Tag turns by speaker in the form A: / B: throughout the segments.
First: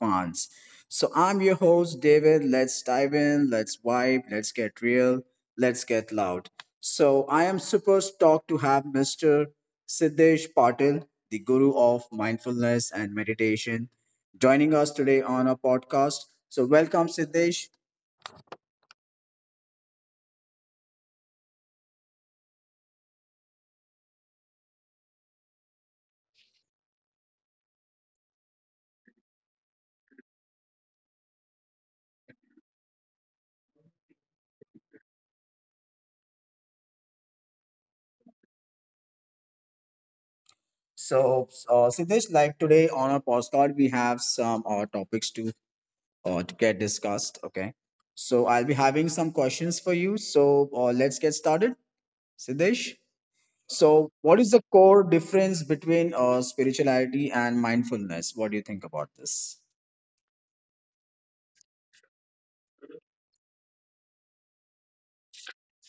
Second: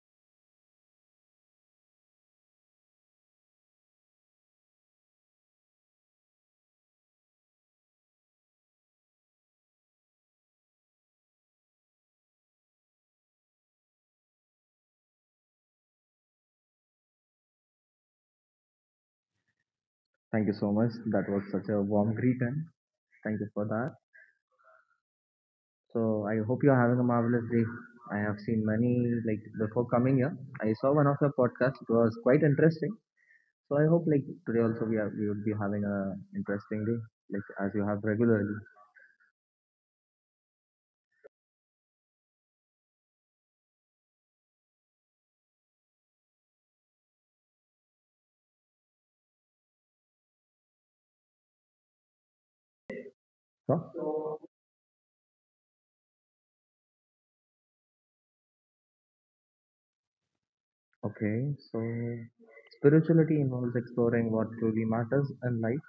A: fans. So I'm your host David. Let's dive in. Let's vibe. Let's get real. Let's get loud. So I am super stoked to have Mr. Siddesh Patil, the guru of mindfulness and meditation, joining us today on a podcast. So welcome, Siddesh.
B: Thank you so much. That was such a warm greet and thank you for that. So I hope you're having a marvelous day. I have seen many before coming here. I saw one of your podcasts. It was quite interesting. So I hope like today also we would be having a interesting day like as you have regularly.
A: So, Siddesh, like today on our podcast, we have some topics to get discussed. Okay. So I'll be having some questions for you. So let's get started, Siddesh. So, what
B: So
A: is the core difference between spirituality and mindfulness? What do you think about this?
B: okay, so spirituality involves exploring what truly matters in life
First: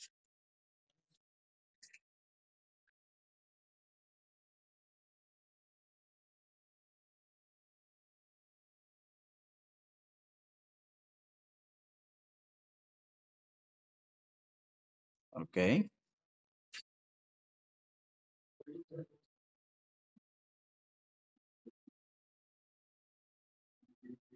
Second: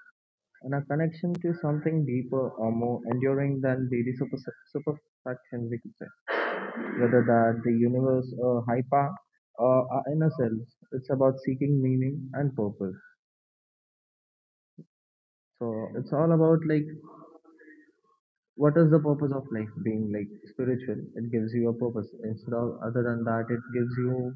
B: and a connection to something deeper or more enduring than daily superfaction we could say. Whether that the universe, hyper, or our inner selves. It's about seeking meaning and purpose.
A: Okay.
B: So it's all about like what is the purpose of life being like spiritual. It gives you a purpose. Instead of other than that, it gives you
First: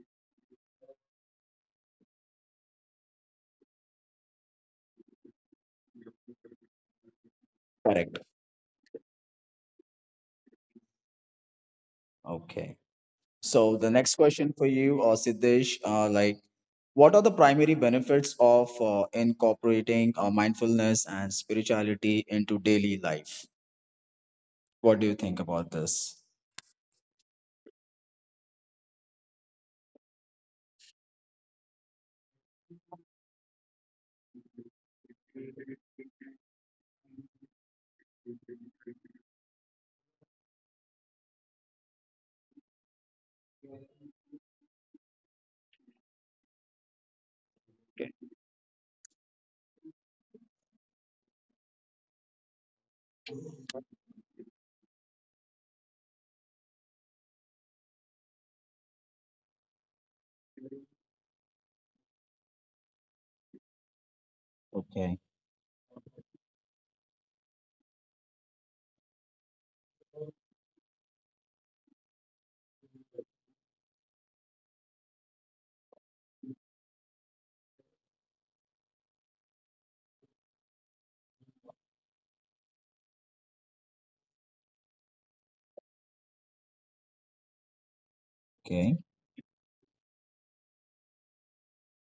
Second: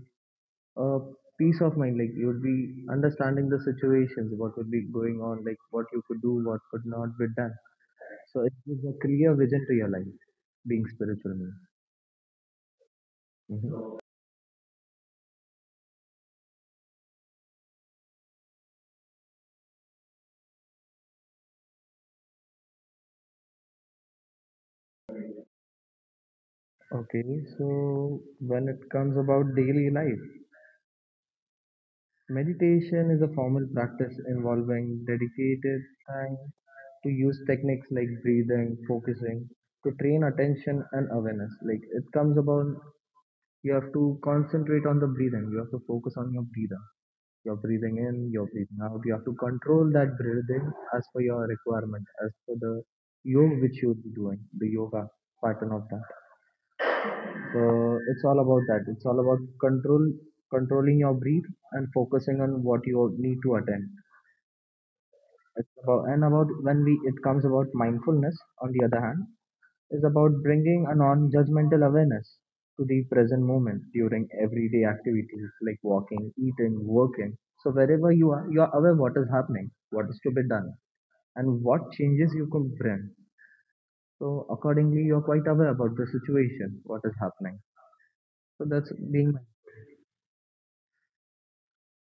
B: a peace of mind. Like you would be understanding the situations, what would be going on, like what you could do, what could not be done.
A: Correct.
B: So it gives a clear vision to your life being spiritual means.
A: Okay. So the
B: Mhm.
A: next question for you, Siddesh, like, what are the primary benefits of incorporating mindfulness and spirituality into daily life? What do you think about this?
B: Okay, so when it comes about daily life. Meditation is a formal practice involving dedicated time to use techniques like breathing, focusing to train attention and awareness. Like it comes about, you have to concentrate on the breathing, you have to focus on your breathing. You're breathing in, you're breathing out. You have to control that breathing as per your requirement, as per the yoga which you'll be doing, the yoga pattern of that. So it's all about that. It's all about control, controlling your breath and focusing on what you need to attend.
A: Okay.
B: It's about and about when we it comes about mindfulness. On the other hand, is about bringing a non-judgmental awareness to the present moment during everyday activities like walking, eating, working. So wherever you are aware what is happening, what is to be done, and what changes you could bring. So accordingly, you are quite aware about the situation, what is happening. So that's
A: Okay.
B: being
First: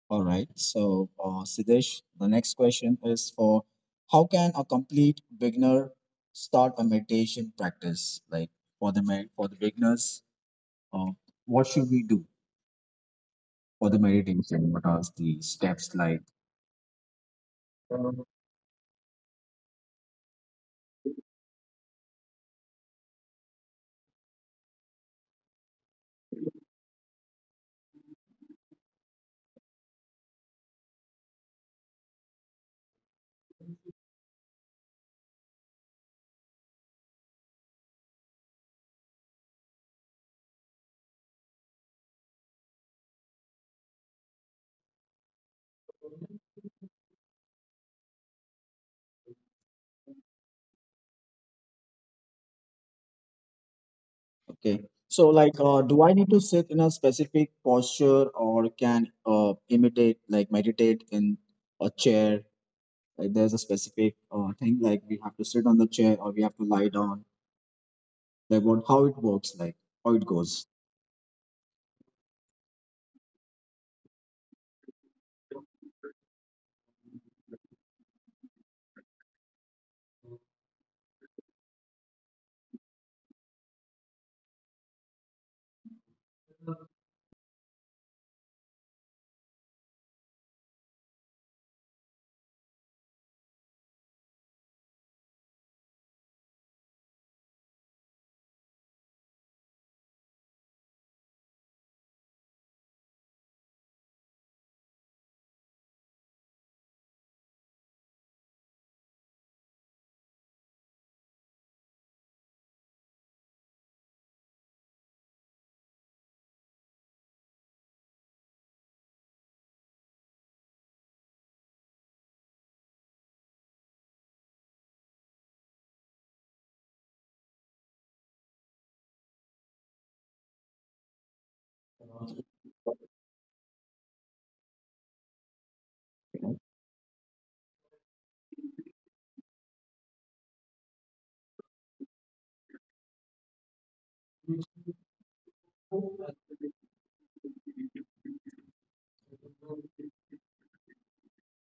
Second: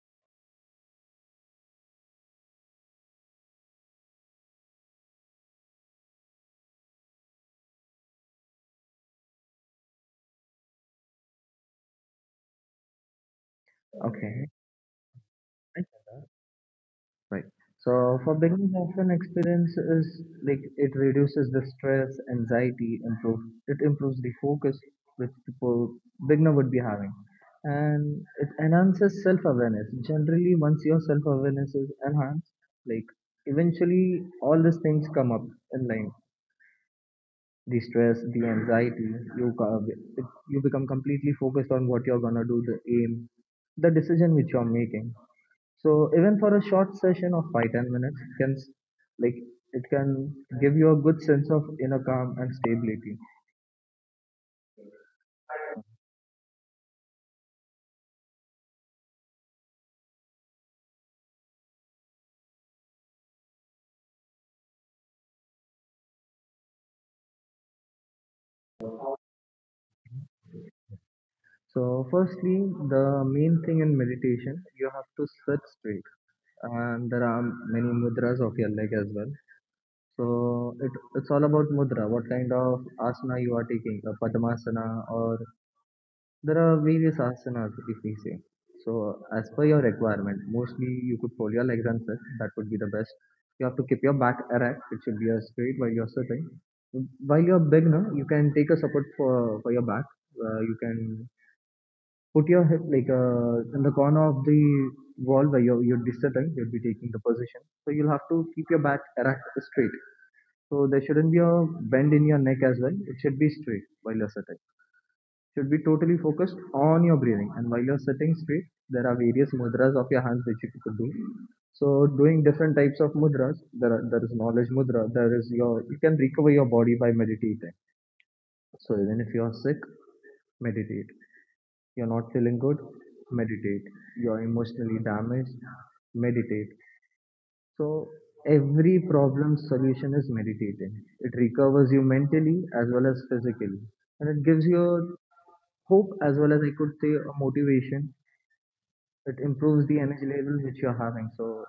A: All right. So, Siddesh, the next question is for how can a complete beginner start a meditation practice? Like for the for the beginners, uh, what should we do for the
B: okay.
A: meditation? What are the steps like?
B: Right. So for beginners, often experience is like it reduces the stress, anxiety, improve it improves the focus which people beginner would be having, and it enhances self awareness. Generally, once your self awareness is enhanced, like eventually all these things come up in line. The stress, the anxiety, you co- it, you become completely focused on what you're gonna do, the aim, the decision which you're making. So even for a short session of 5–10 minutes like it can give you a good sense of inner calm and stability.
A: Okay. So, like, do I need to sit in a specific posture or can imitate, like, meditate in a chair? Like, there's a specific thing, like, we have to sit on the chair or we have to lie down. Like, what, how it works, like, how it goes.
B: So firstly, the main thing in meditation, you have to sit straight, and there are many mudras of your leg as well. So it's all about mudra, what kind of asana you are taking, a padmasana or there are various asanas, if we say. So, as per your requirement, mostly you could fold your legs and sit. That would be the best. You have to keep your back erect. It should be straight while you're sitting. While you're beginner, you can take a support for your back. You can put your hip like in the corner of the wall where you'd be sitting. You'd be taking the position. So you'll have to keep your back erect, straight. So there shouldn't be a bend in your neck as well. It should be straight while you're sitting should be totally focused on your breathing. And while you're sitting straight, there are various mudras of your hands which you could do. So doing different types of mudras, there is knowledge mudra. There is your you can recover your body by meditating. So even if you're sick, meditate. You're not feeling good, meditate. You're emotionally damaged, meditate. So every problem solution is meditating. It recovers you mentally as well as physically, and it gives you hope as well as I could say a motivation. It improves the energy level which you're having. So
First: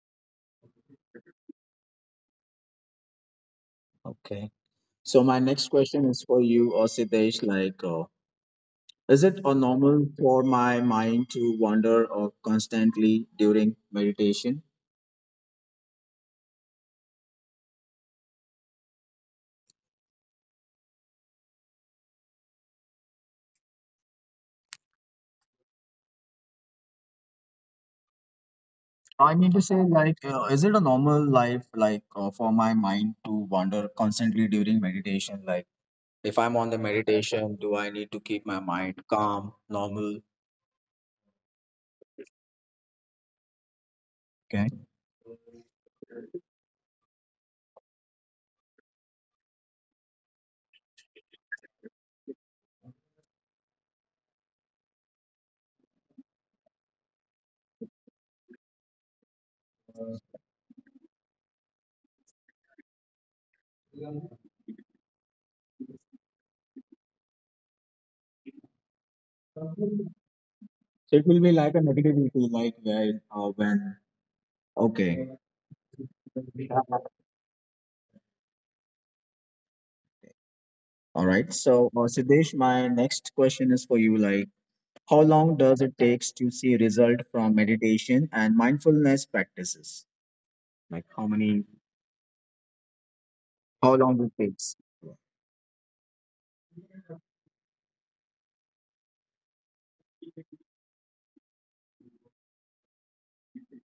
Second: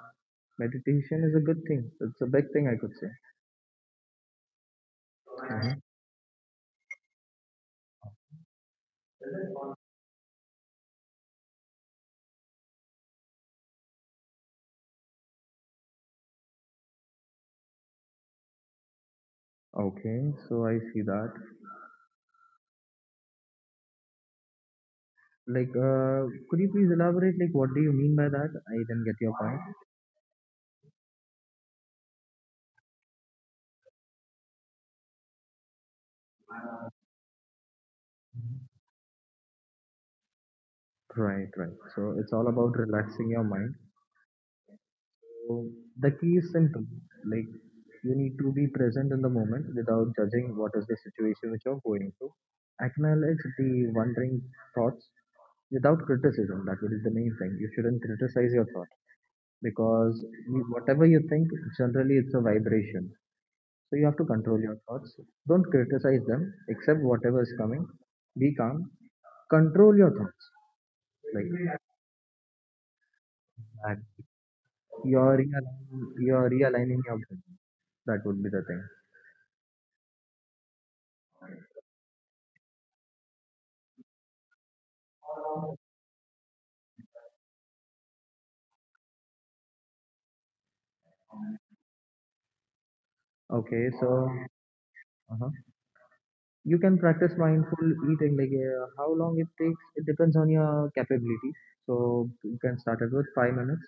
B: meditation is a good thing. It's a big thing I could say.
A: Okay. So my next
B: Mhm.
A: question is for you, Osidesh. Like, is it a normal for my mind to wander or constantly during meditation?
B: Okay, so I see that. Like, could you please elaborate? Like, what do you mean by that? I didn't get your
A: I mean
B: point.
A: to say, like, is it a normal life, like, for my mind to wander constantly during meditation? Like, if I'm on the meditation, do I need to keep my mind calm, normal?
B: Right, right. So it's all about relaxing your mind.
A: Okay.
B: So the key is simple. Like you need to be present in the moment without judging what is the situation which you're going through. Acknowledge the wandering thoughts without criticism. That is the main thing. You shouldn't criticize your thought
A: So
B: because whatever you think, generally it's a vibration. So you have to control your thoughts. Don't criticize them. Accept whatever is coming. Be calm. Control your thoughts.
A: it will be like
B: Like
A: a negativity, like when, when.
B: that.
A: Okay.
B: You're realigning your brain. That would be the thing.
A: All right. So, Siddesh, my next question is for you. Like, how long does it takes to see result from meditation and mindfulness practices? Like, how many?
B: Okay,
A: How long
B: so
A: it takes?
B: uh you can practice mindful eating. Like how long it takes, it depends on your capability. So you can start it with 5 minutes,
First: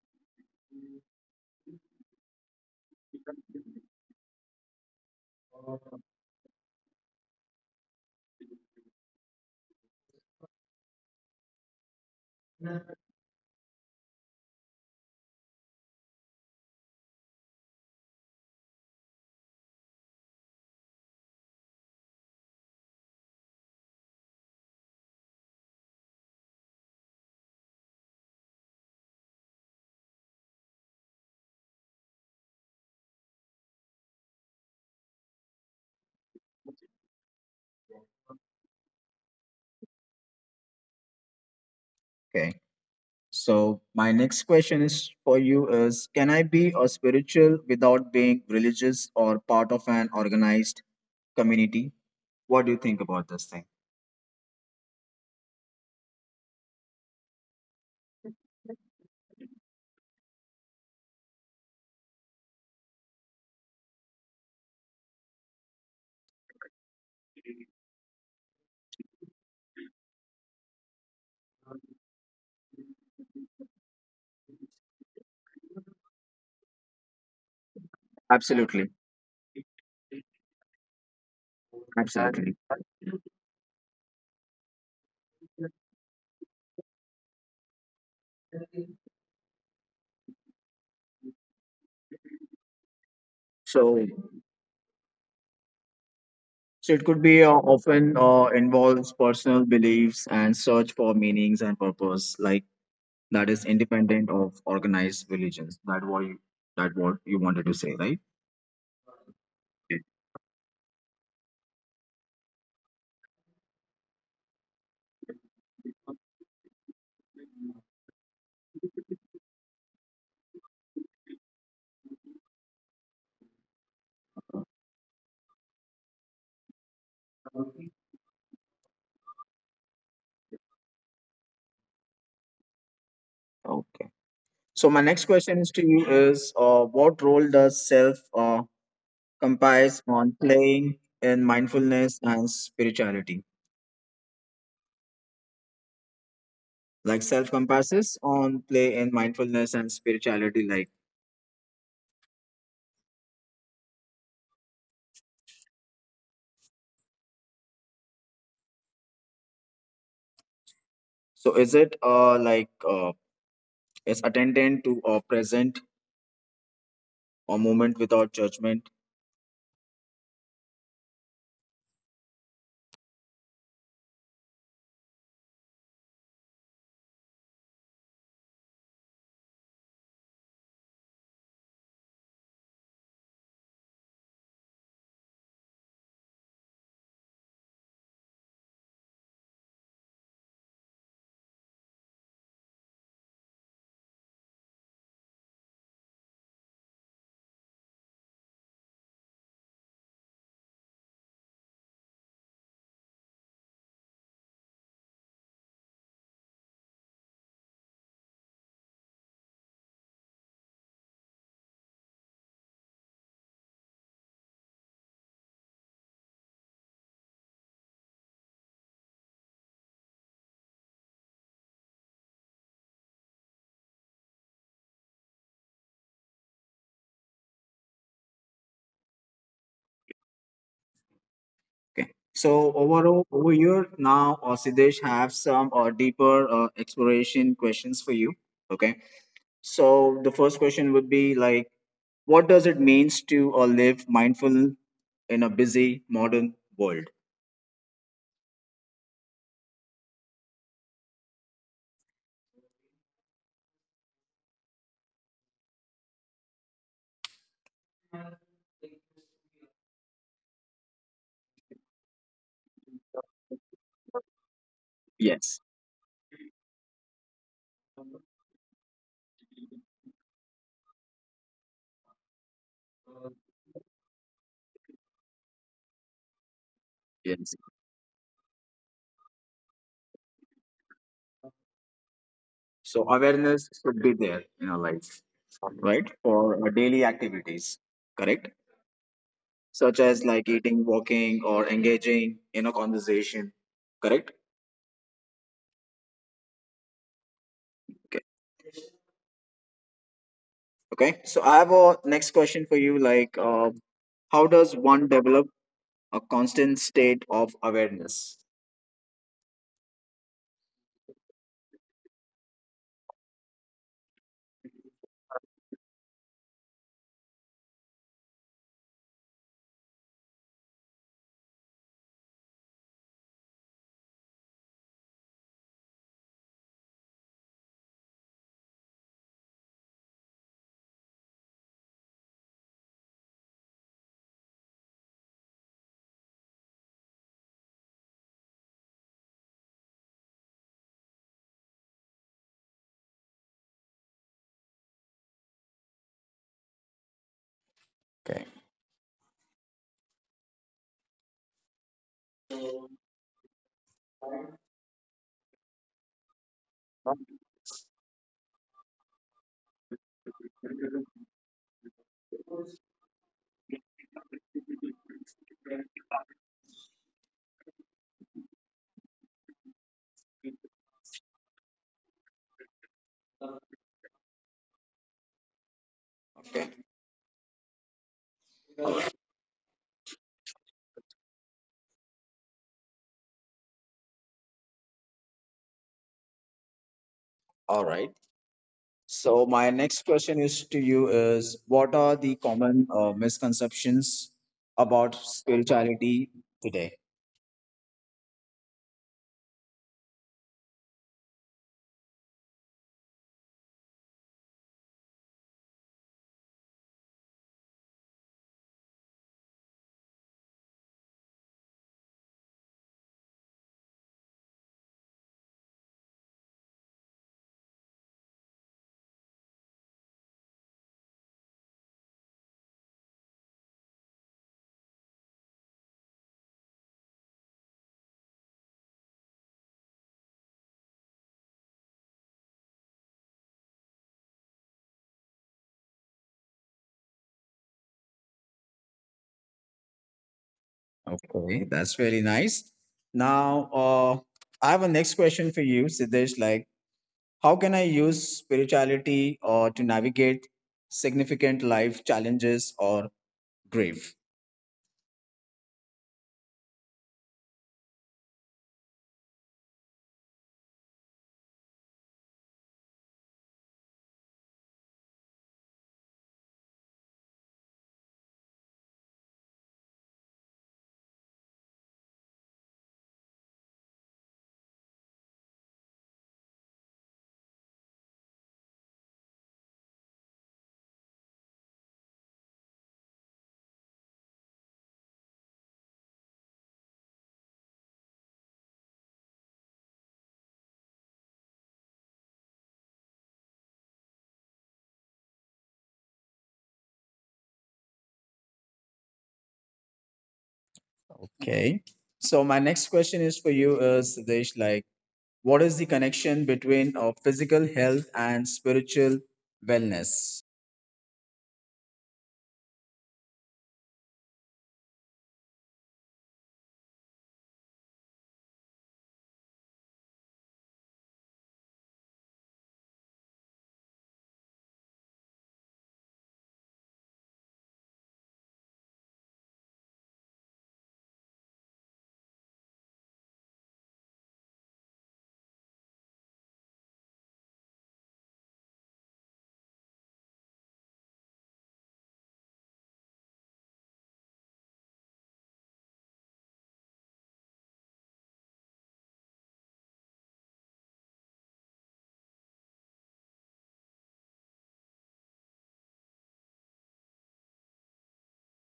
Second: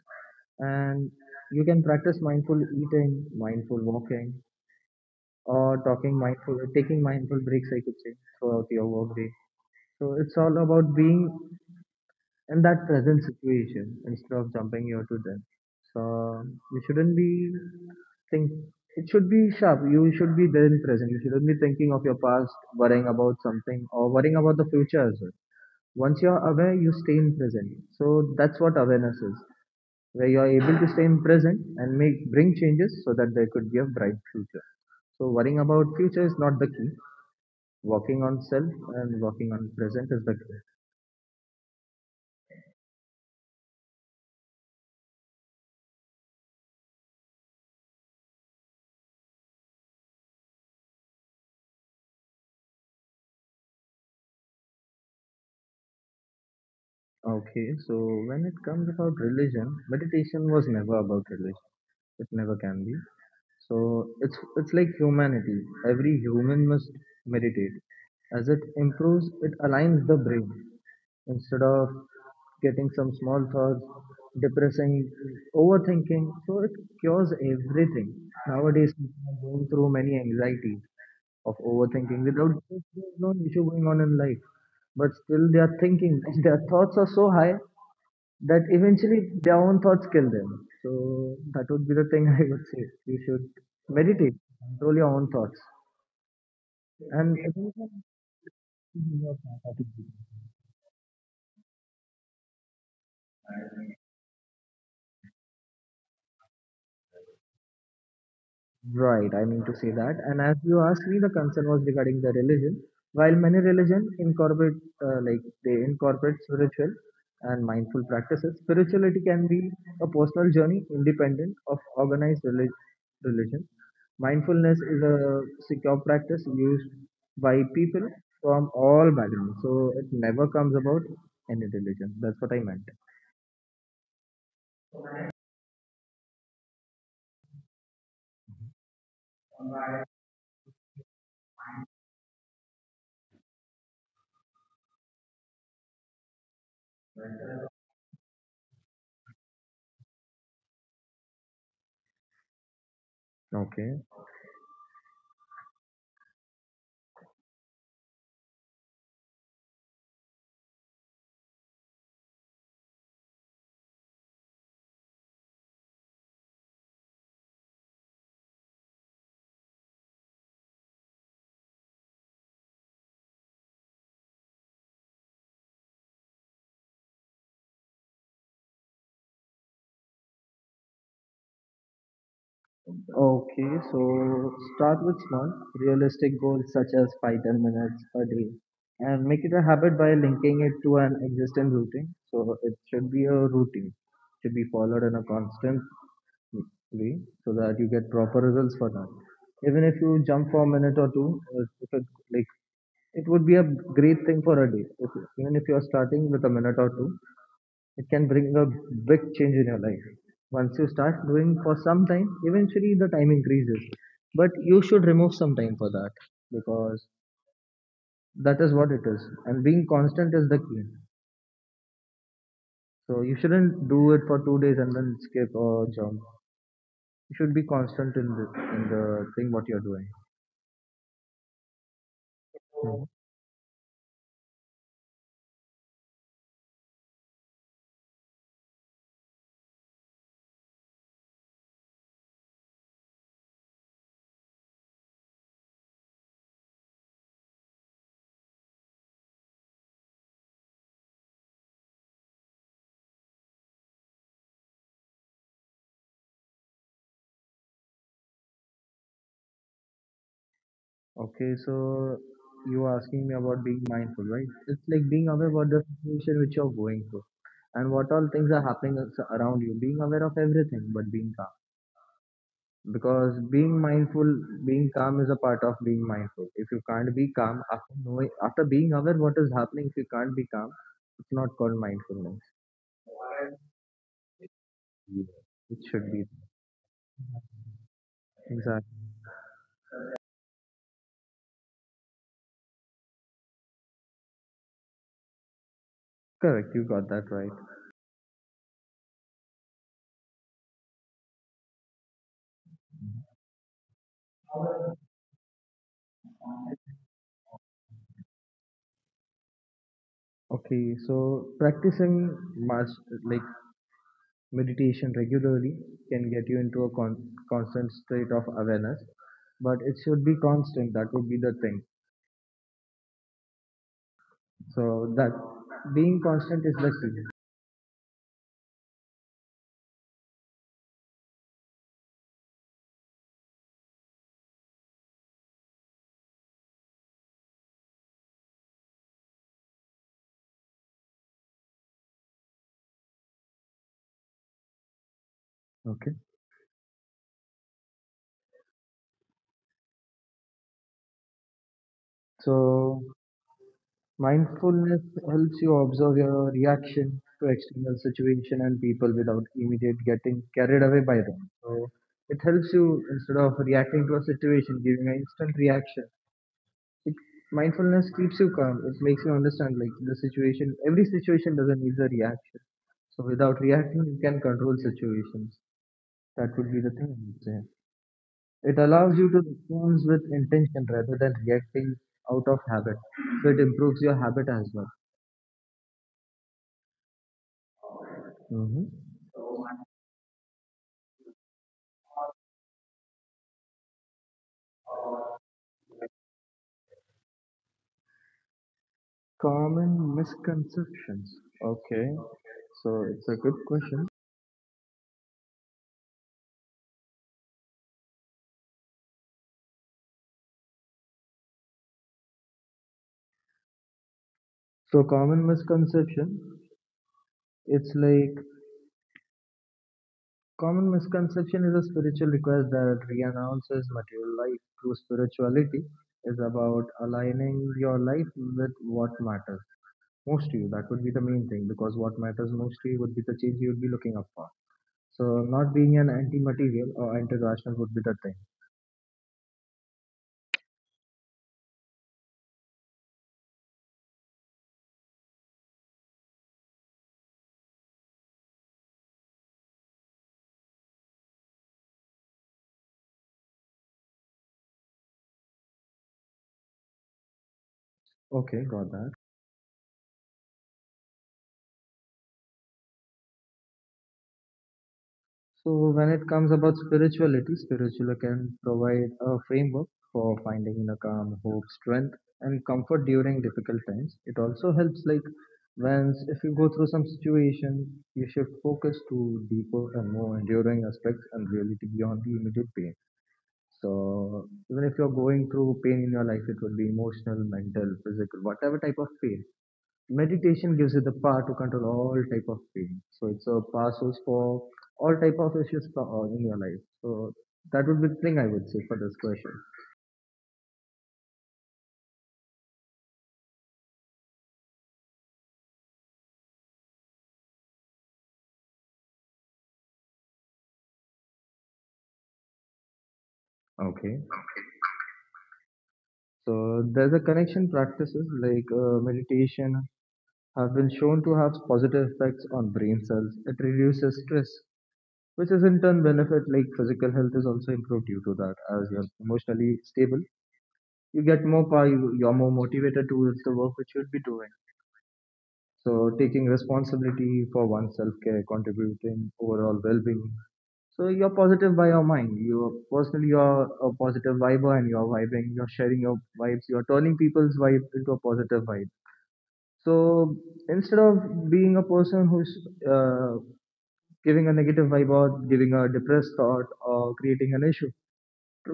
B: and you can practice mindful eating, mindful walking, or talking mindful, taking mindful breaks. I could say throughout your workday. So it's all about being in that present situation instead of jumping here to them. So you shouldn't be think it should be sharp. You should be there in present. You shouldn't be thinking of your past, worrying about something or worrying about the future as well. Once you're aware, you stay in present. So that's what awareness is, where you're able to stay in present and make bring changes so that there could be a bright future. So worrying about future is not the key. Working on self and working on present is the key.
A: Okay. So, my next question is for you: Is can I be a spiritual without being religious or part of an organized community? What do you think about this thing?
B: Okay, so when it comes about religion, meditation was never about religion. It never can be. So it's like humanity. Every human must meditate. As it improves, it aligns the brain. Instead of getting some small thoughts, depressing, overthinking, so it cures everything.
A: Absolutely.
B: Nowadays, people are going through many anxieties of overthinking.
A: Absolutely.
B: Without this, there's no issue going on in life but still they are thinking their thoughts are so high that eventually their own thoughts kill them. So that would be the thing I would say. You should
A: So,
B: meditate, control your own thoughts,
A: so it could
B: and.
A: be often involves personal beliefs and search for meanings and purpose, like that is independent of organized religions. That what you wanted to say, right?
B: Right, I mean to say that. And as you asked me, the concern was regarding the religion. While many religion incorporate, they incorporate spiritual and mindful practices, spirituality can be a personal journey independent of organized religion. Mindfulness is a secure practice used by people from all backgrounds, so it never comes about any religion. That's what I meant.
A: Okay. So my next question is to you is, what role does self compass on playing in mindfulness and spirituality? Like self compasses on play in mindfulness and spirituality, like, so is it like is attendant to present or moment without judgment.
B: Okay, so start with small, realistic goals such as 5–10 minutes a day and make it a habit by linking it to an existing routine. So it should be a routine, should be followed in a constant way so that you get proper results for that. Even if you jump for a minute or two, if it, like it would be a great thing for a day. If, even if you are starting with a minute or two, it can bring a big change in your life. Once you start doing for some time, eventually the time increases. But you should remove some time for that because that is what it is. And being constant is the key. So you shouldn't do it for 2 days and then skip or jump. You should be constant in in the thing what you're doing.
A: Okay, so
B: Mhm.
A: overall over here now, Siddesh have some deeper exploration questions for you. Okay, so the first question would be like, what does it means to live mindful in a busy modern world?
B: Okay, so you are asking me about being mindful, right? It's like being aware
A: Yes.
B: about the situation which you're going through and what all things are happening around you. Being aware of everything, but being because being mindful being calm is a part of being mindful if you can't be
A: Yes.
B: calm after knowing after being aware what is happening if you can't be calm it's not called mindfulness.
A: So awareness should be there in our life,
B: Yeah. It
A: right?
B: should be.
A: For our daily activities, correct?
B: Exactly.
A: Such as like eating, walking, or engaging in a conversation, correct?
B: Correct, you got that right.
A: Okay. Okay. So I have a next question for you. Like, how does one develop a constant state of awareness?
B: Okay, so practicing mas like meditation regularly can get you into a constant state of awareness but it should be constant, that would be the thing. So that being constant is the key. Okay,
A: Okay.
B: so mindfulness helps you observe your reaction to external situation and people without immediate getting carried away by them. So it helps you instead of reacting to a situation, giving an instant reaction. It, mindfulness keeps you calm. It makes you understand like the situation. Every situation doesn't need a reaction. So without reacting, you can control situations. That
A: Okay.
B: would be the thing. I would say. It
A: All
B: allows you to respond with intention rather than reacting out of habit. So it improves your habit as well.
A: All right.
B: Hmm.
A: So my next question is to you is what are the common misconceptions about spirituality today?
B: Common misconceptions. Okay, so it's a good question. So common misconception, it's like common misconception is a spiritual request that renounces material life. True spirituality is about aligning your life with what matters most to you. That would be the main thing because what matters most to you would be the change you would be looking up for. So not being an anti-material or anti-rational would be the thing.
A: Okay, that's very nice. Now, I have a next question for you, Siddesh. Like, how can I use spirituality to navigate significant life challenges or grief?
B: Okay, got that. So, when it comes about spirituality, spiritual can provide a framework for finding inner calm, hope, strength, and comfort during difficult times. It also helps, when if you go through some situation, you shift focus to deeper and more enduring aspects and reality beyond the immediate pain. So, even if you're going through pain in your life, it would be emotional, mental, physical, whatever type of pain, meditation gives you the power to control all type of pain. So it's a power source for all type of issues for, in your life. So that would be the thing I would say for this question.
A: Okay. So my next question is for you, Siddesh. Like, what is the connection between physical health and spiritual wellness?
B: Okay, so there's a connection. Practices like meditation have been shown to have positive effects on brain cells. It reduces stress, which is in turn benefit, like physical health is also improved due to that. As you're emotionally stable, you get more power, you're more motivated towards the work which you'd be doing. So taking responsibility for one's self-care, contributing overall well-being. So you're positive by your mind. You're personally, you're a positive viber and you're vibing, you're sharing your vibes, you're turning people's vibe into a positive vibe. So instead of being a person who's uh, giving a negative vibe or giving a depressed thought or creating an issue,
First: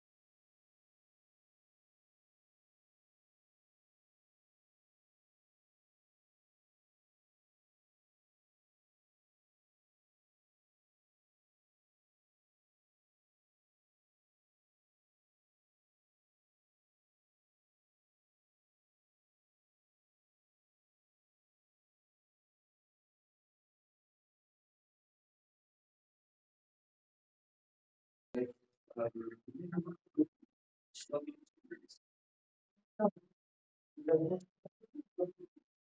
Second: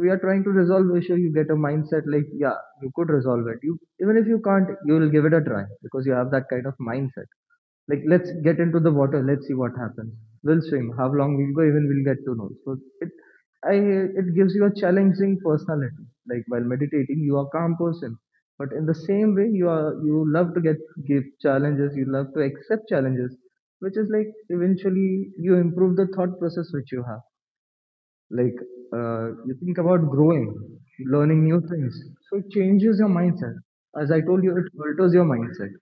B: we are trying to resolve the issue. You get a mindset like, yeah, you could resolve it. You, even if you can't, you will give it a try because you have that kind of mindset, like let's get into the water, let's see what happens, we'll swim how long we go, even we'll get to know. So it i it gives you a challenging personality. Like, while meditating, you are a calm person, but in the same way you are, you love to get give challenges, you love to accept challenges, which is like, eventually you improve the thought process which you have. Like, you think about growing, learning new things. So it changes your mindset. As I told you, it alters your mindset.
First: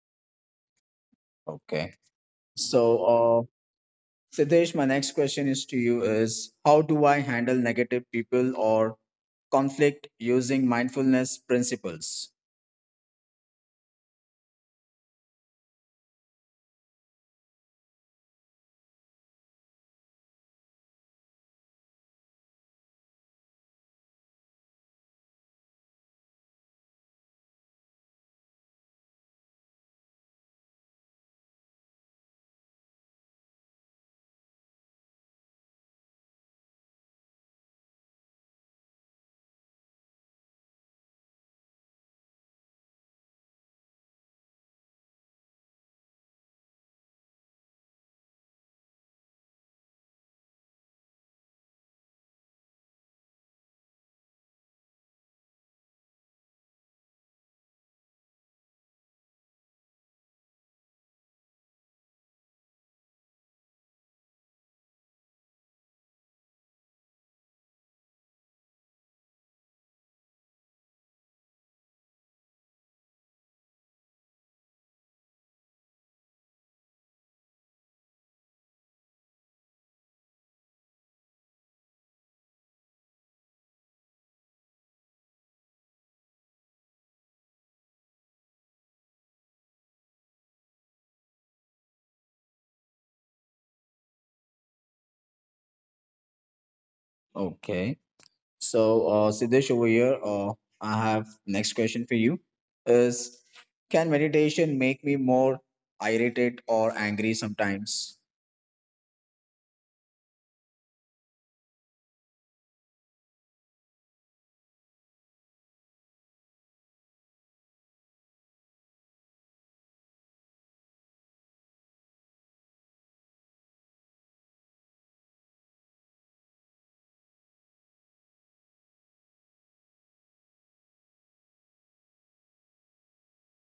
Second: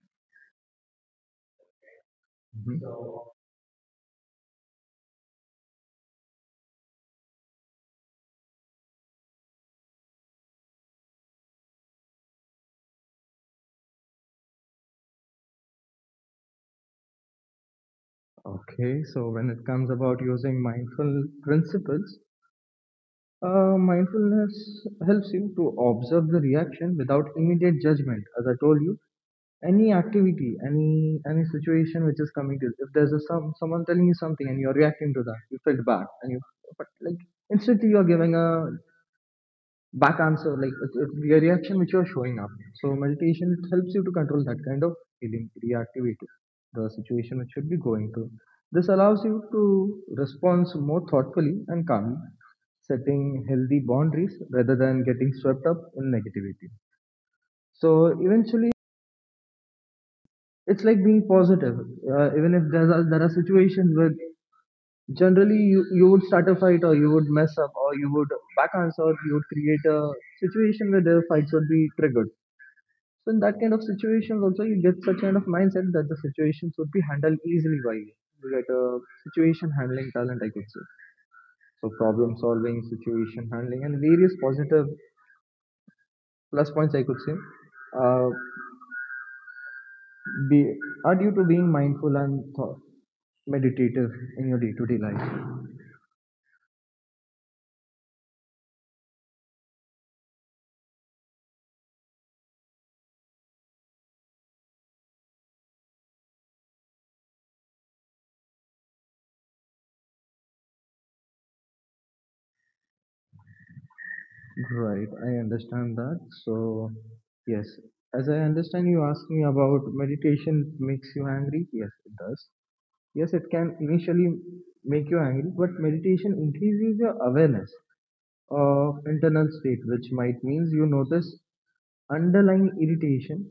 A: Okay.
B: Mhm.
A: So, Siddesh, my next question is to you is how do I handle negative people or conflict using mindfulness principles?
B: Okay, so when it comes about using mindful principles, mindfulness helps you to observe the reaction without immediate judgment. As I told you, any activity, any situation which is coming to you, if there's a someone telling you something and you're reacting to that, you felt bad, and you, but like, instantly you're giving a back answer. Like, it's the reaction which you're showing up. So meditation, it helps you to control that kind of feeling reactivity, the situation which should be going to. This allows you to respond more thoughtfully and calmly, setting healthy boundaries rather than getting swept up in negativity. So eventually, it's like being positive. Even if there are situations where generally you would start a fight or you would mess up or you would back answer or you would create a situation where the fights would be triggered. So in that kind of situations also, you get such kind of mindset that the situations would be handled easily by you. You get a situation handling talent, I could say. So problem solving, situation handling, and various positive plus points I could say, uh, be are due to being mindful and meditative in your day-to-day life.
A: Okay. So, Siddesh, over here, I have next question for you: Is can meditation make me more irritated or angry sometimes?
B: Right, I understand that. So yes, as I understand, you asked me about meditation makes you angry. Yes, it does. Yes, it can initially make you angry, but meditation increases your awareness of internal state, which might means you notice underlying irritation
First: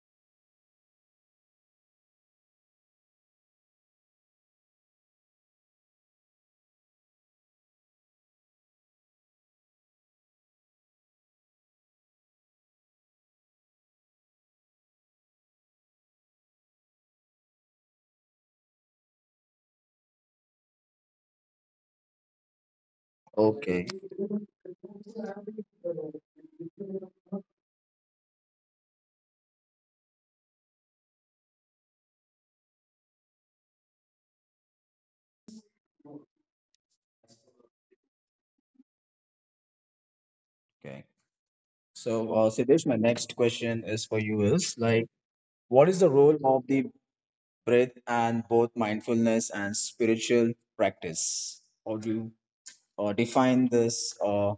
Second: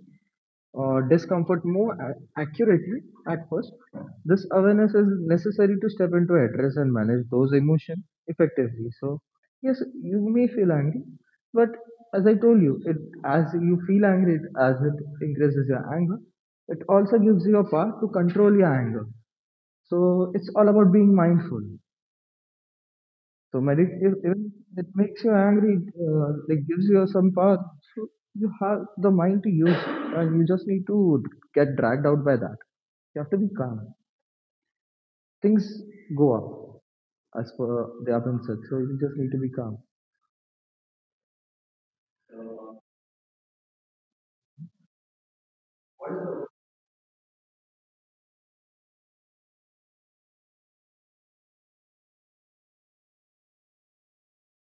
B: or discomfort more accurately at first. This awareness is necessary to step into address and manage those emotions effectively. So yes, you may feel angry, but as I told you, it as you feel angry, it, as it increases your anger, it also gives you a power to control your anger. So it's all about being mindful. So
A: Okay.
B: if, even if it makes you angry, like gives you some power. So you have the mind to use, and you just need to get dragged out by that. You have to be calm. Things go up as per they have been said. So you just need to be calm.
A: Okay. So, Siddesh, my next question is for you: Is like, what is the role of the breath and both mindfulness and spiritual practice? How do you define this?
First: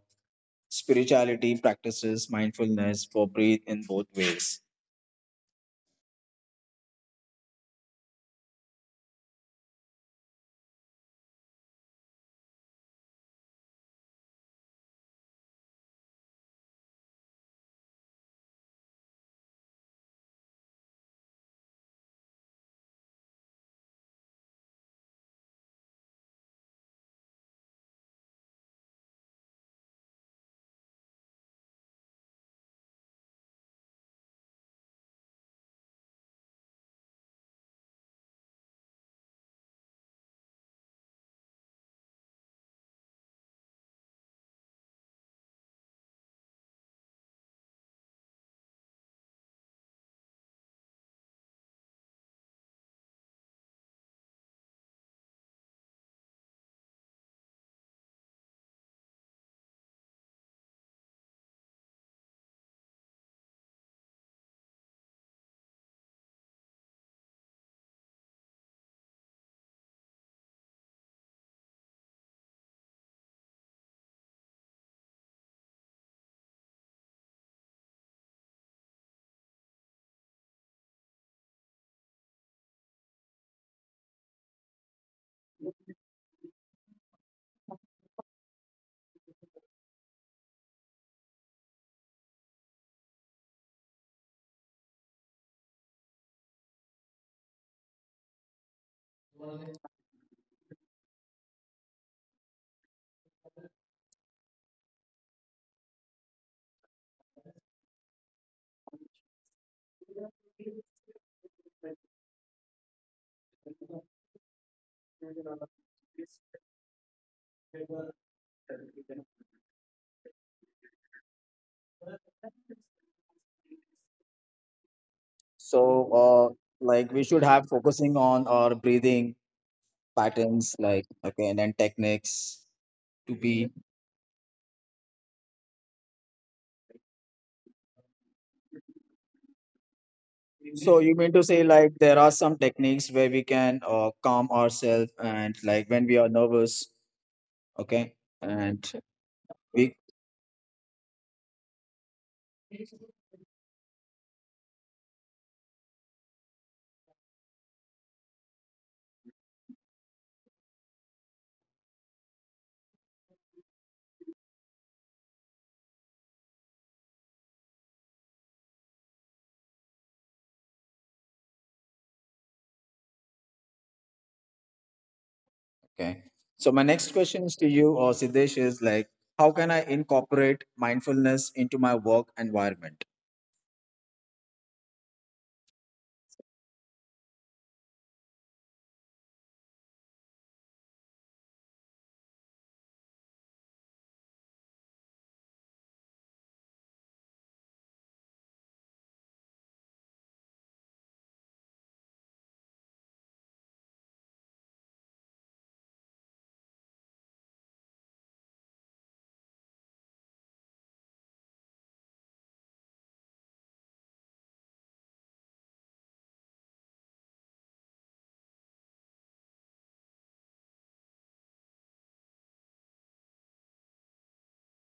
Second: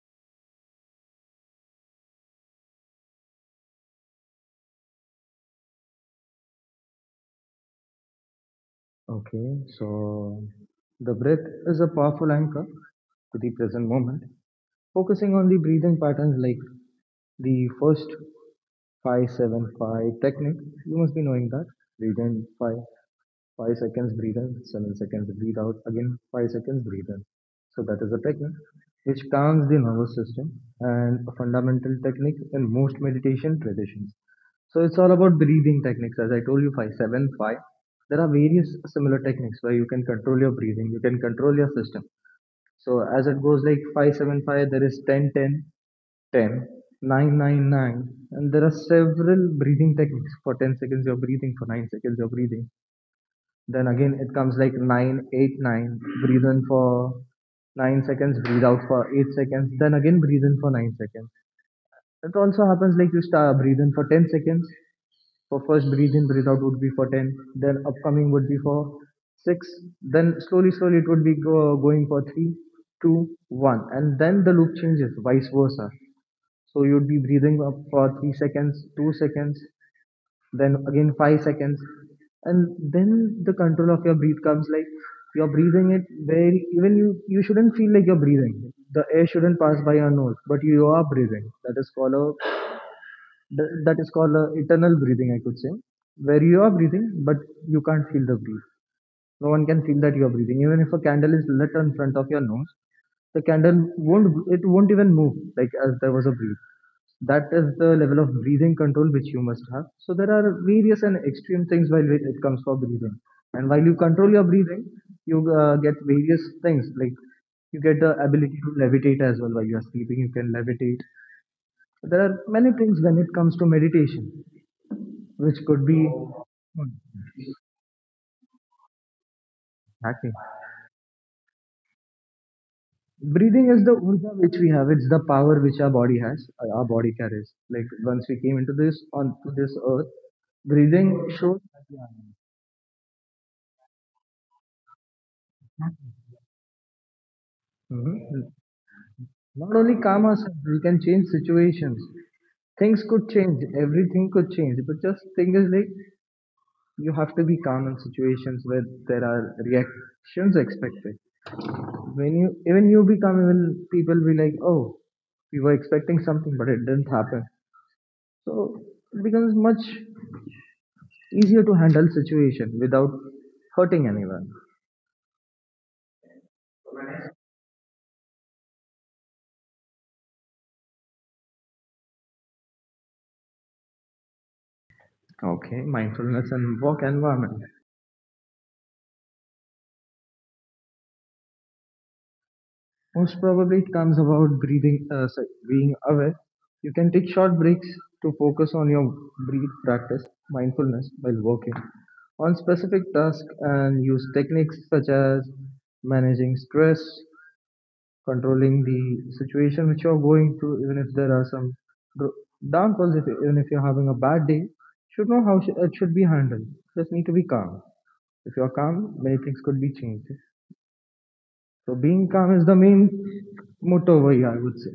A: Spirituality practices mindfulness for breathe in both ways.
B: Okay, so the breath is a powerful anchor to the present moment. Focusing on the breathing patterns like the first 5-7-5 technique, you must be knowing that. Breathe in 5, 5 seconds breathe in, 7 seconds breathe out, again 5 seconds breathe in. So that is a technique which calms the nervous system and a fundamental technique in most meditation traditions. So it's all about breathing techniques. As I told you, five, seven, five. There are various similar techniques where you can control your breathing, you can control your system. So as it goes like five, seven, five, there is ten, ten, ten, nine, nine, nine. And there are several breathing techniques. For 10 seconds, you're breathing. For 9 seconds, you're breathing. Then again, it comes like 9, 8, 9. Breathe in for 9 seconds, breathe out for 8 seconds. Then again, breathe in for 9 seconds. It also happens like you start breathe in for 10 seconds. For first breathe in, breathe out would be for 10. Then upcoming would be for 6. Then slowly, slowly it would be going for three, two, one. And then the loop changes, vice versa. So you'd be breathing up for 3 seconds, 2 seconds, then again 5 seconds, and then the control of your breath comes. Like, you're breathing it very even, you shouldn't feel like you're breathing, the air shouldn't pass by your nose, but you are breathing. That is called a, that is called a eternal breathing, I could say, where you are breathing but you can't feel the breath. No one can feel that you are breathing, even if a candle is lit in front of your nose, the candle won't it won't even move, like as there was a breeze. That is the level of breathing control which you must have. So there are various and extreme things while it comes for breathing. And while you control your breathing, you get various things. Like, you get the ability to levitate as well. While you are sleeping, you can levitate. There are many things when it comes to meditation which
A: So,
B: could be,
A: like we should have focusing on our breathing
B: exactly,
A: patterns, like again, and techniques to
B: breathing
A: be.
B: is the urja which we have. It's the power which our body has, our body carries. Like, once we came into this onto this earth,
A: So
B: breathing
A: you mean to
B: shows.
A: say like there are some techniques where we can calm ourselves and like when we are nervous, okay,
B: Hmm.
A: and
B: Not only
A: we.
B: calm ourselves, we can change situations. Things could change, everything could change, but just thing is like, you have to be calm in situations where there are reactions expected. When you, even you become even, people be like, oh, we were expecting something but it didn't happen. So it becomes much easier to handle situation without hurting anyone.
A: Okay. So my next question is to you, or Siddesh, is like, how can I incorporate mindfulness into my work environment?
B: Okay, mindfulness and work environment. Most probably it comes about breathing, sorry, being aware. You can take short breaks to focus on your breath, practice mindfulness while working on specific tasks, and use techniques such as managing stress, controlling the situation which you're going through. Even if there are some dro- downfalls, if, even if you're having a bad day, should know how it should be handled. Just need to be calm. If you're calm, many things could be changed. So being calm is the main motto over here, I would say.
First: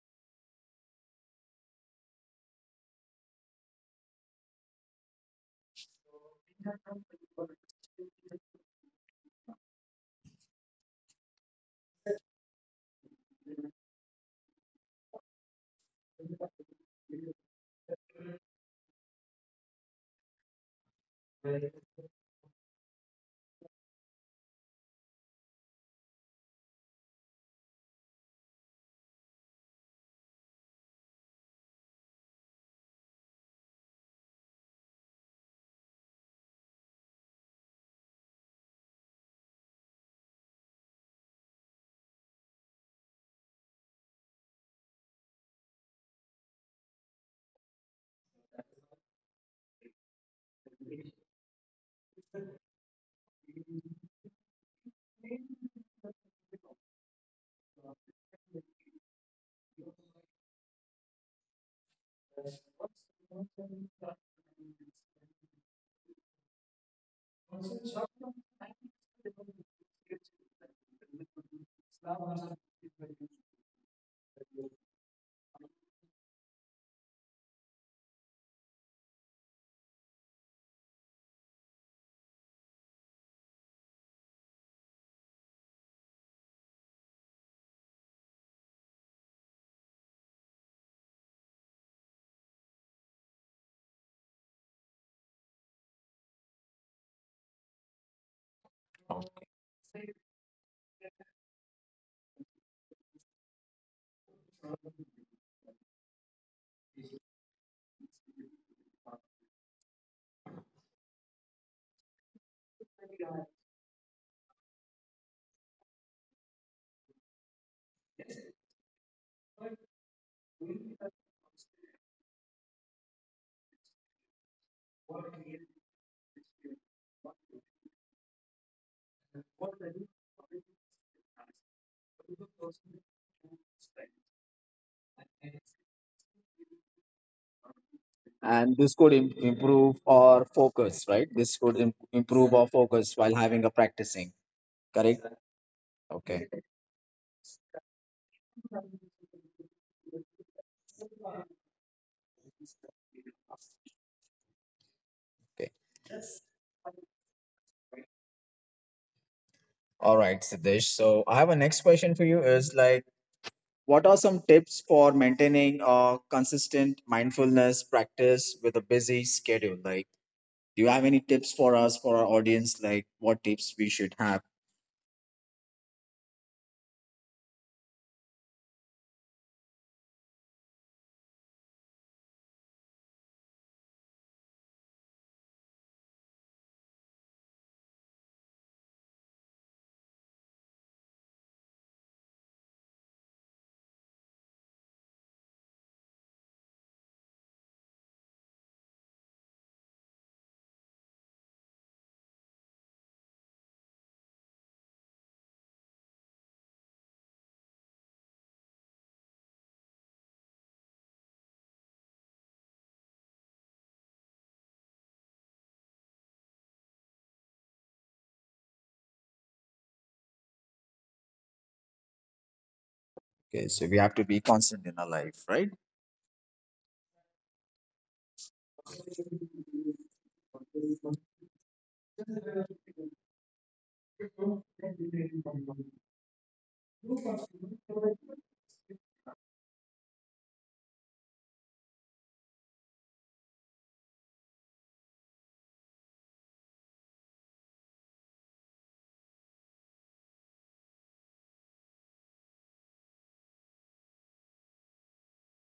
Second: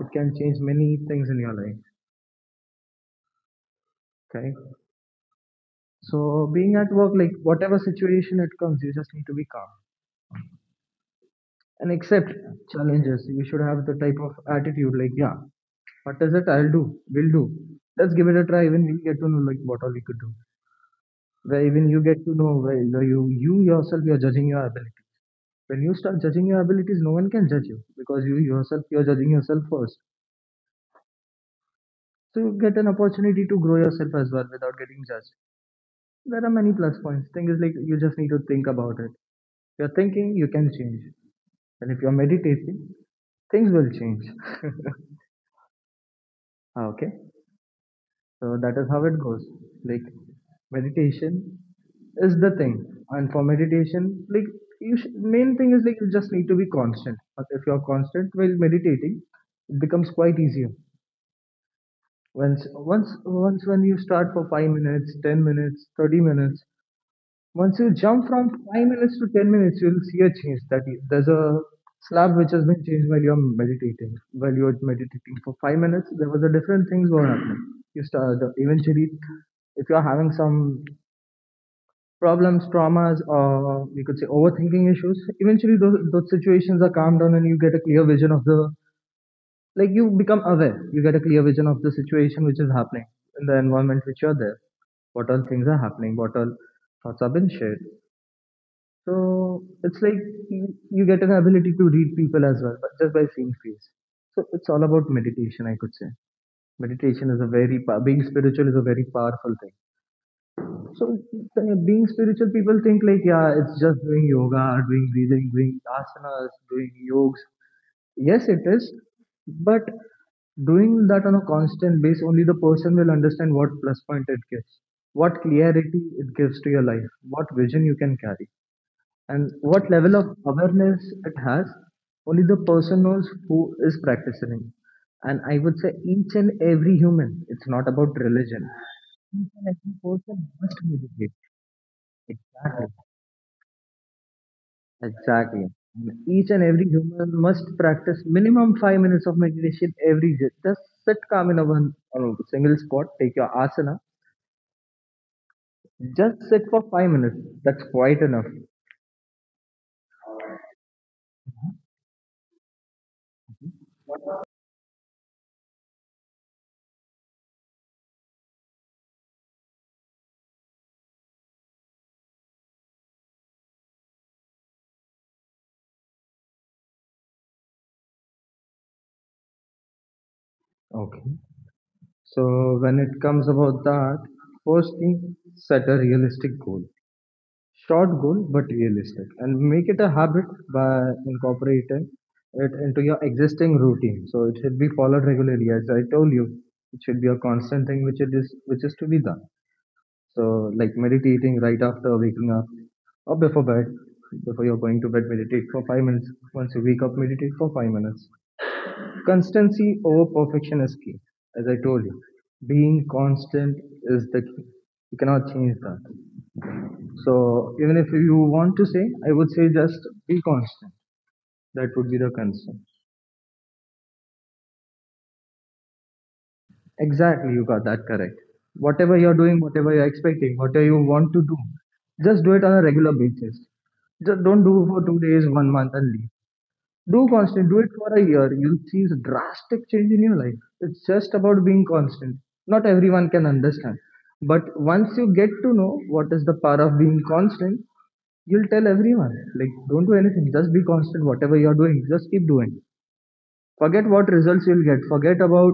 B: It can change many things in your life. Okay. So being at work, like whatever situation it comes, you just need to be calm and accept challenges. You should have the type of attitude like, yeah, what is it? I'll do. We'll do. Let's give it a try. Even we'll get to know like what all we could do. Where even you get to know where, you know, you yourself, you're judging your ability. When you start judging your abilities, no one can judge you because you yourself, you're judging yourself first. So you get an opportunity to grow yourself as well without getting judged. There are many plus points. Thing is like, you just need to think about it. If you're thinking, you can change. And if you're meditating, things will change. Okay. So that is how it goes. Like, meditation is the thing, and for meditation, like, you main thing is like, you just need to be constant. But if you're constant while meditating, it becomes quite easier. Once when you start for 5 minutes, 10 minutes, 30 minutes, once you jump from 5 minutes to 10 minutes, you'll see a change. That you, there's a slab which has been changed while you're meditating. While you're meditating for 5 minutes, there was a different things were happening. You eventually, if you're having some problems, traumas, or we could say overthinking issues, eventually those situations are calmed down, and you get a clear vision of the like you become aware. You get a clear vision of the situation which is happening in the environment which you're there. What all things are happening? What all thoughts have been shared?
A: Okay.
B: So it's like you get an ability to read people as well, but just by seeing face. So it's all about meditation, I could say. Meditation is a very being spiritual is a very powerful thing. Being spiritual, people think like, yeah, it's just doing yoga, doing breathing, doing asanas, doing yogs. Yes, it is, but doing that on a constant base, only the person will understand what plus point it gives, what clarity it gives to your life, what vision you can carry, and what level of awareness it has, only the person knows who is practicing. And I would say each and every human, it's not about religion,
A: And this could
B: each and every
A: improve
B: person
A: our
B: must
A: focus, right?
B: meditate.
A: This could improve our
B: Exactly,
A: focus while having a practicing, correct?
B: exactly. And
A: Okay.
B: each and every human must practice minimum 5 minutes of meditation every day. Just sit calm in a one on a single spot, take your asana,
A: Okay.
B: just sit for 5 minutes. That's quite enough.
A: All right, Siddesh. So I have a next question for you is like, what are some tips for maintaining a consistent mindfulness practice with a busy schedule? Like, do you have any tips for us, for our audience? Like, what tips we should have?
B: Okay. So when it comes about that, first thing, set a realistic goal. Short goal, but realistic. And make it a habit by incorporating it into your existing routine. So it should be followed regularly. As I told you, it should be a constant thing which is to be done. So like meditating right after waking up or before bed. Before you're going to bed, meditate for 5 minutes. Once you wake up, meditate for 5 minutes. Constancy over perfection is key. As I told you, being constant is the key. You cannot change that. So even if you want to say, I would say just be constant. That would be the constant.
A: Okay, so we have to be constant in our life, right?
B: Exactly, you got that correct. Whatever you're doing, whatever you're expecting, whatever you want to do, just do it on a regular basis. Just don't do for two days, one month, and leave. Do constant. Do it for a year. You'll see a drastic change in your life. It's just about being constant. Not everyone can understand. But once you get to know what is the power of being constant, you'll tell everyone. Like, don't do anything. Just be constant. Whatever you're doing, just keep doing. Forget what results you'll get. Forget about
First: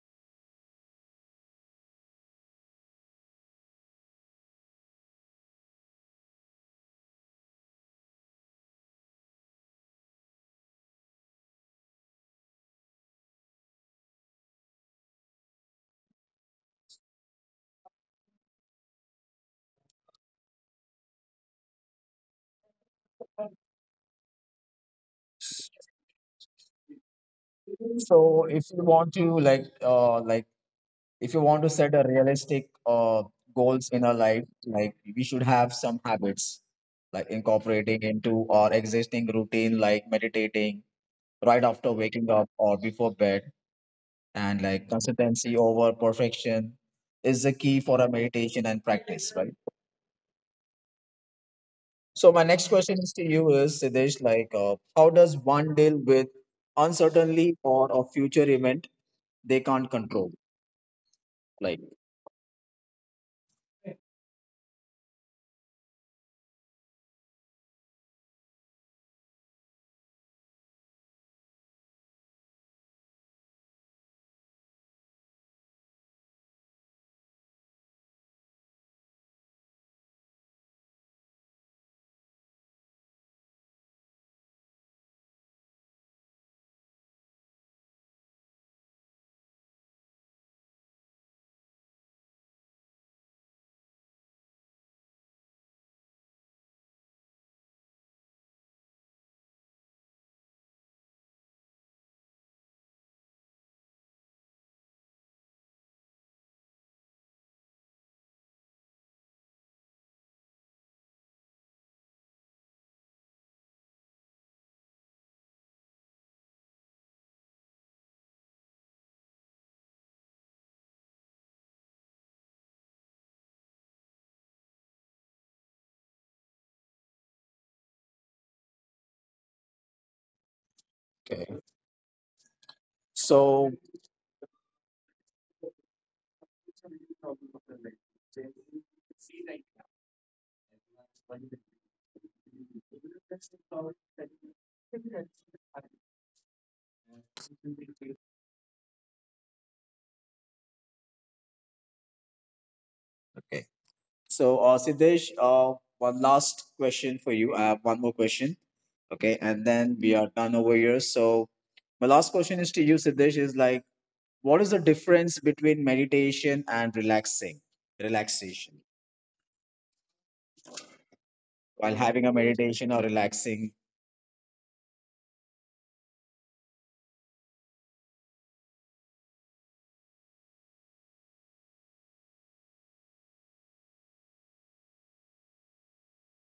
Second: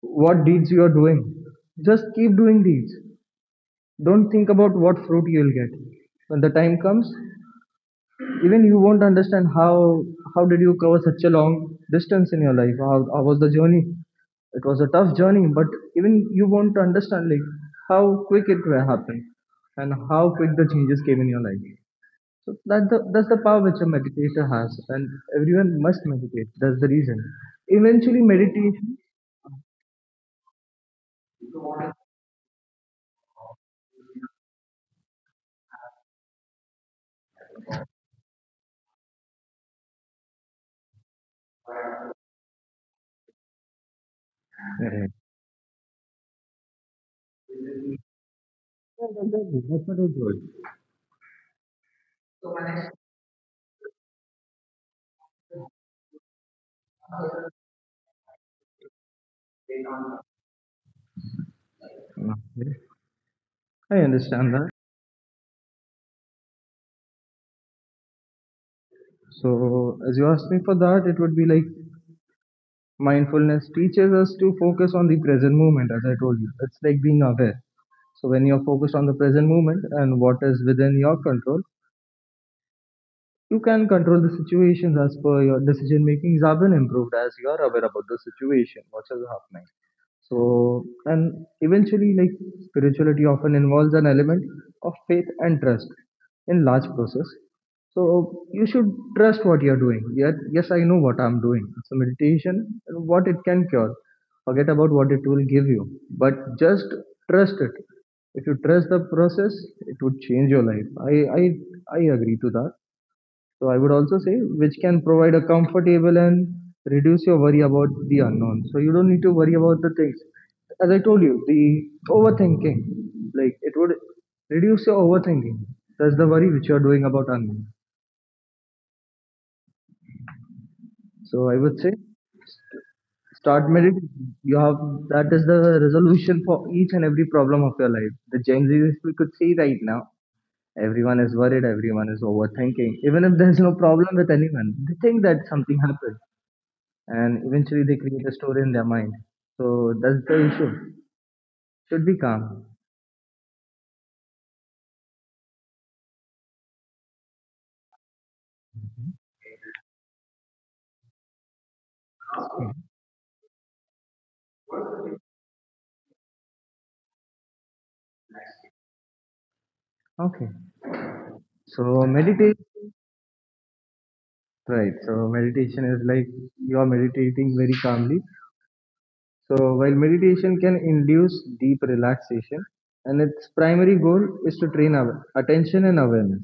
B: what deeds you're doing. Just keep doing deeds. Don't think about what fruit you'll get. When the time comes, even you won't understand how did you cover such a long distance in your life. How was the journey? It was a tough journey, but even you won't understand like how quick happened, and how quick the changes came in your life. So that's the power which a meditator has, and everyone must meditate. That's the reason, eventually,
A: So if you
B: meditation.
A: want to like if you want to set a realistic goals in our life, like we should have some habits like incorporating into our existing routine, like meditating right after waking up or before bed, and like
B: Correct.
A: consistency over perfection is the key for a meditation and
B: Yeah,
A: practice, right?
B: exactly. That's what I told.
A: So my next question is to you is Siddesh, like, how does one deal with uncertainty or a future event they can't control, like,
B: Okay. I understand that. So, as you asked me for that, it would be like mindfulness teaches us to focus on the present moment. As I told you, it's like being aware. So when you're focused on the present moment and what is within your control, you can control the situations, as per your decision making is have been improved, as you are aware about the situation what is happening. So, and eventually, like, spirituality often involves an element of faith and trust in large process. So you should trust what you're doing. Yet, yes, I know what I'm doing. It's a meditation and what it can cure. Forget about what it will give you, but just trust it. If you trust the process, it would change your life. I agree to that. So I would also say, which can provide a comfortable and reduce your worry about the unknown. So you don't need to worry about the things. As I told you, the overthinking, like it would reduce your overthinking. That's the worry which you are doing about unknown. So
A: uh,
B: I would say start
A: so
B: meditating. You have that is the resolution for each and every problem of your life. The Gen Zs we could see right now. Everyone is worried, everyone is overthinking. Even if there's no problem with anyone, they think that something happened, and eventually they create a story in their mind. So that's the issue. Should be calm.
A: okay. So, Siddesh, one last question for you. I have one more question. Okay, and then we are done over here. So, my last question is to you, Siddesh. Is like, what is the difference between meditation and relaxing? Relaxation
B: Okay. So
A: while having a
B: meditation,
A: meditation or relaxing.
B: right? So meditation is like you are meditating very calmly. So while meditation can induce deep relaxation, and its primary goal is to train our attention and awareness,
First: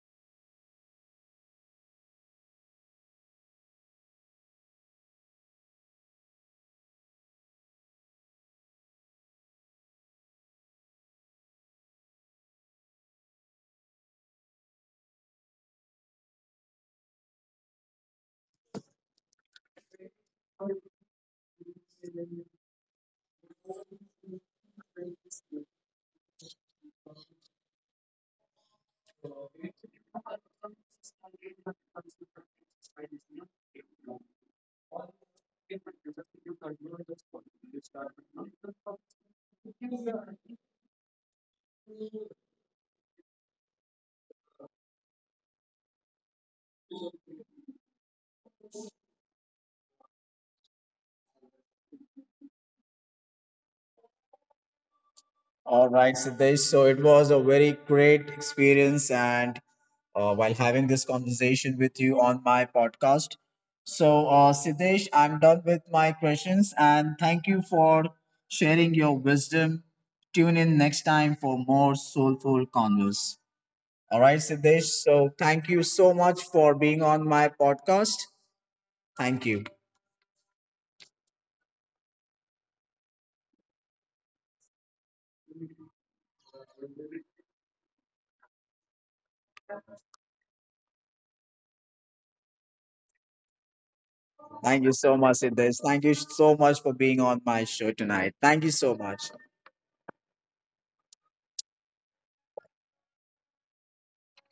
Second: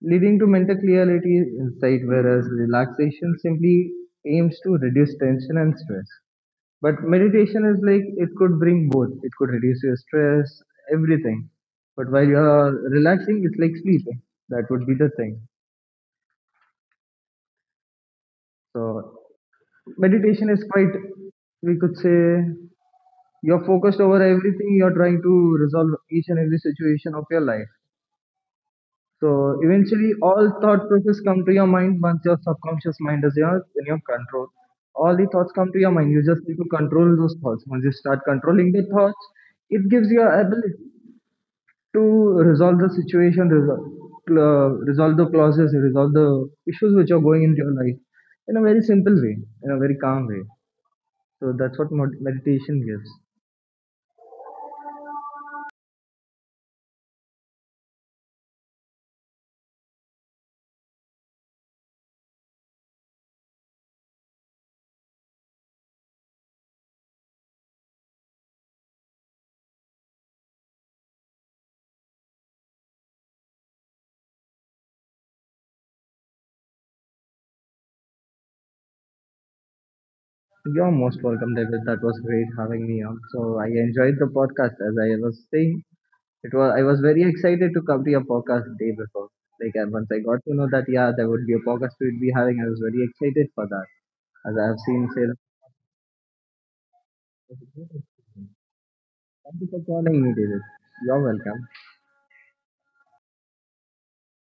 B: leading to mental clarity insight. Whereas relaxation simply aims to reduce tension and stress. But meditation is like it could bring both. It could reduce your stress, everything. But while you're relaxing, it's like sleeping. That would be the thing. So meditation is quite, we could say, you're focused over everything. You're trying to resolve each and every situation of your life. So eventually, all thought process come to your mind once your subconscious mind is yours in your control. All the thoughts come to your mind. You just need to control those thoughts. Once you start controlling the thoughts, it gives you ability to resolve the situation, resolve, resolve the clauses, resolve the issues which are going in your life, in a very simple way, in a very calm way. So that's what meditation gives.
A: All right, Siddesh. So it was a very great experience, and while having this conversation with you on my podcast. So, Siddesh, I'm done with my questions and thank you for sharing your wisdom. Tune in next time for more soulful converse. All right, Siddesh. So, thank you so much for being on my podcast. Thank you.
B: You're most welcome, David. That was great having me on. So I enjoyed the podcast, as I was saying. It was I was very excited to come to your podcast the day before. Like, and once I got to know that yeah, there would be a podcast we'd be having, I was very excited for that. As I have
A: Thank you
B: seen,
A: so
B: say,
A: much, Siddesh. Thank you so much for being on my show tonight. Thank you so much.
B: thank you for calling me, David. You're welcome.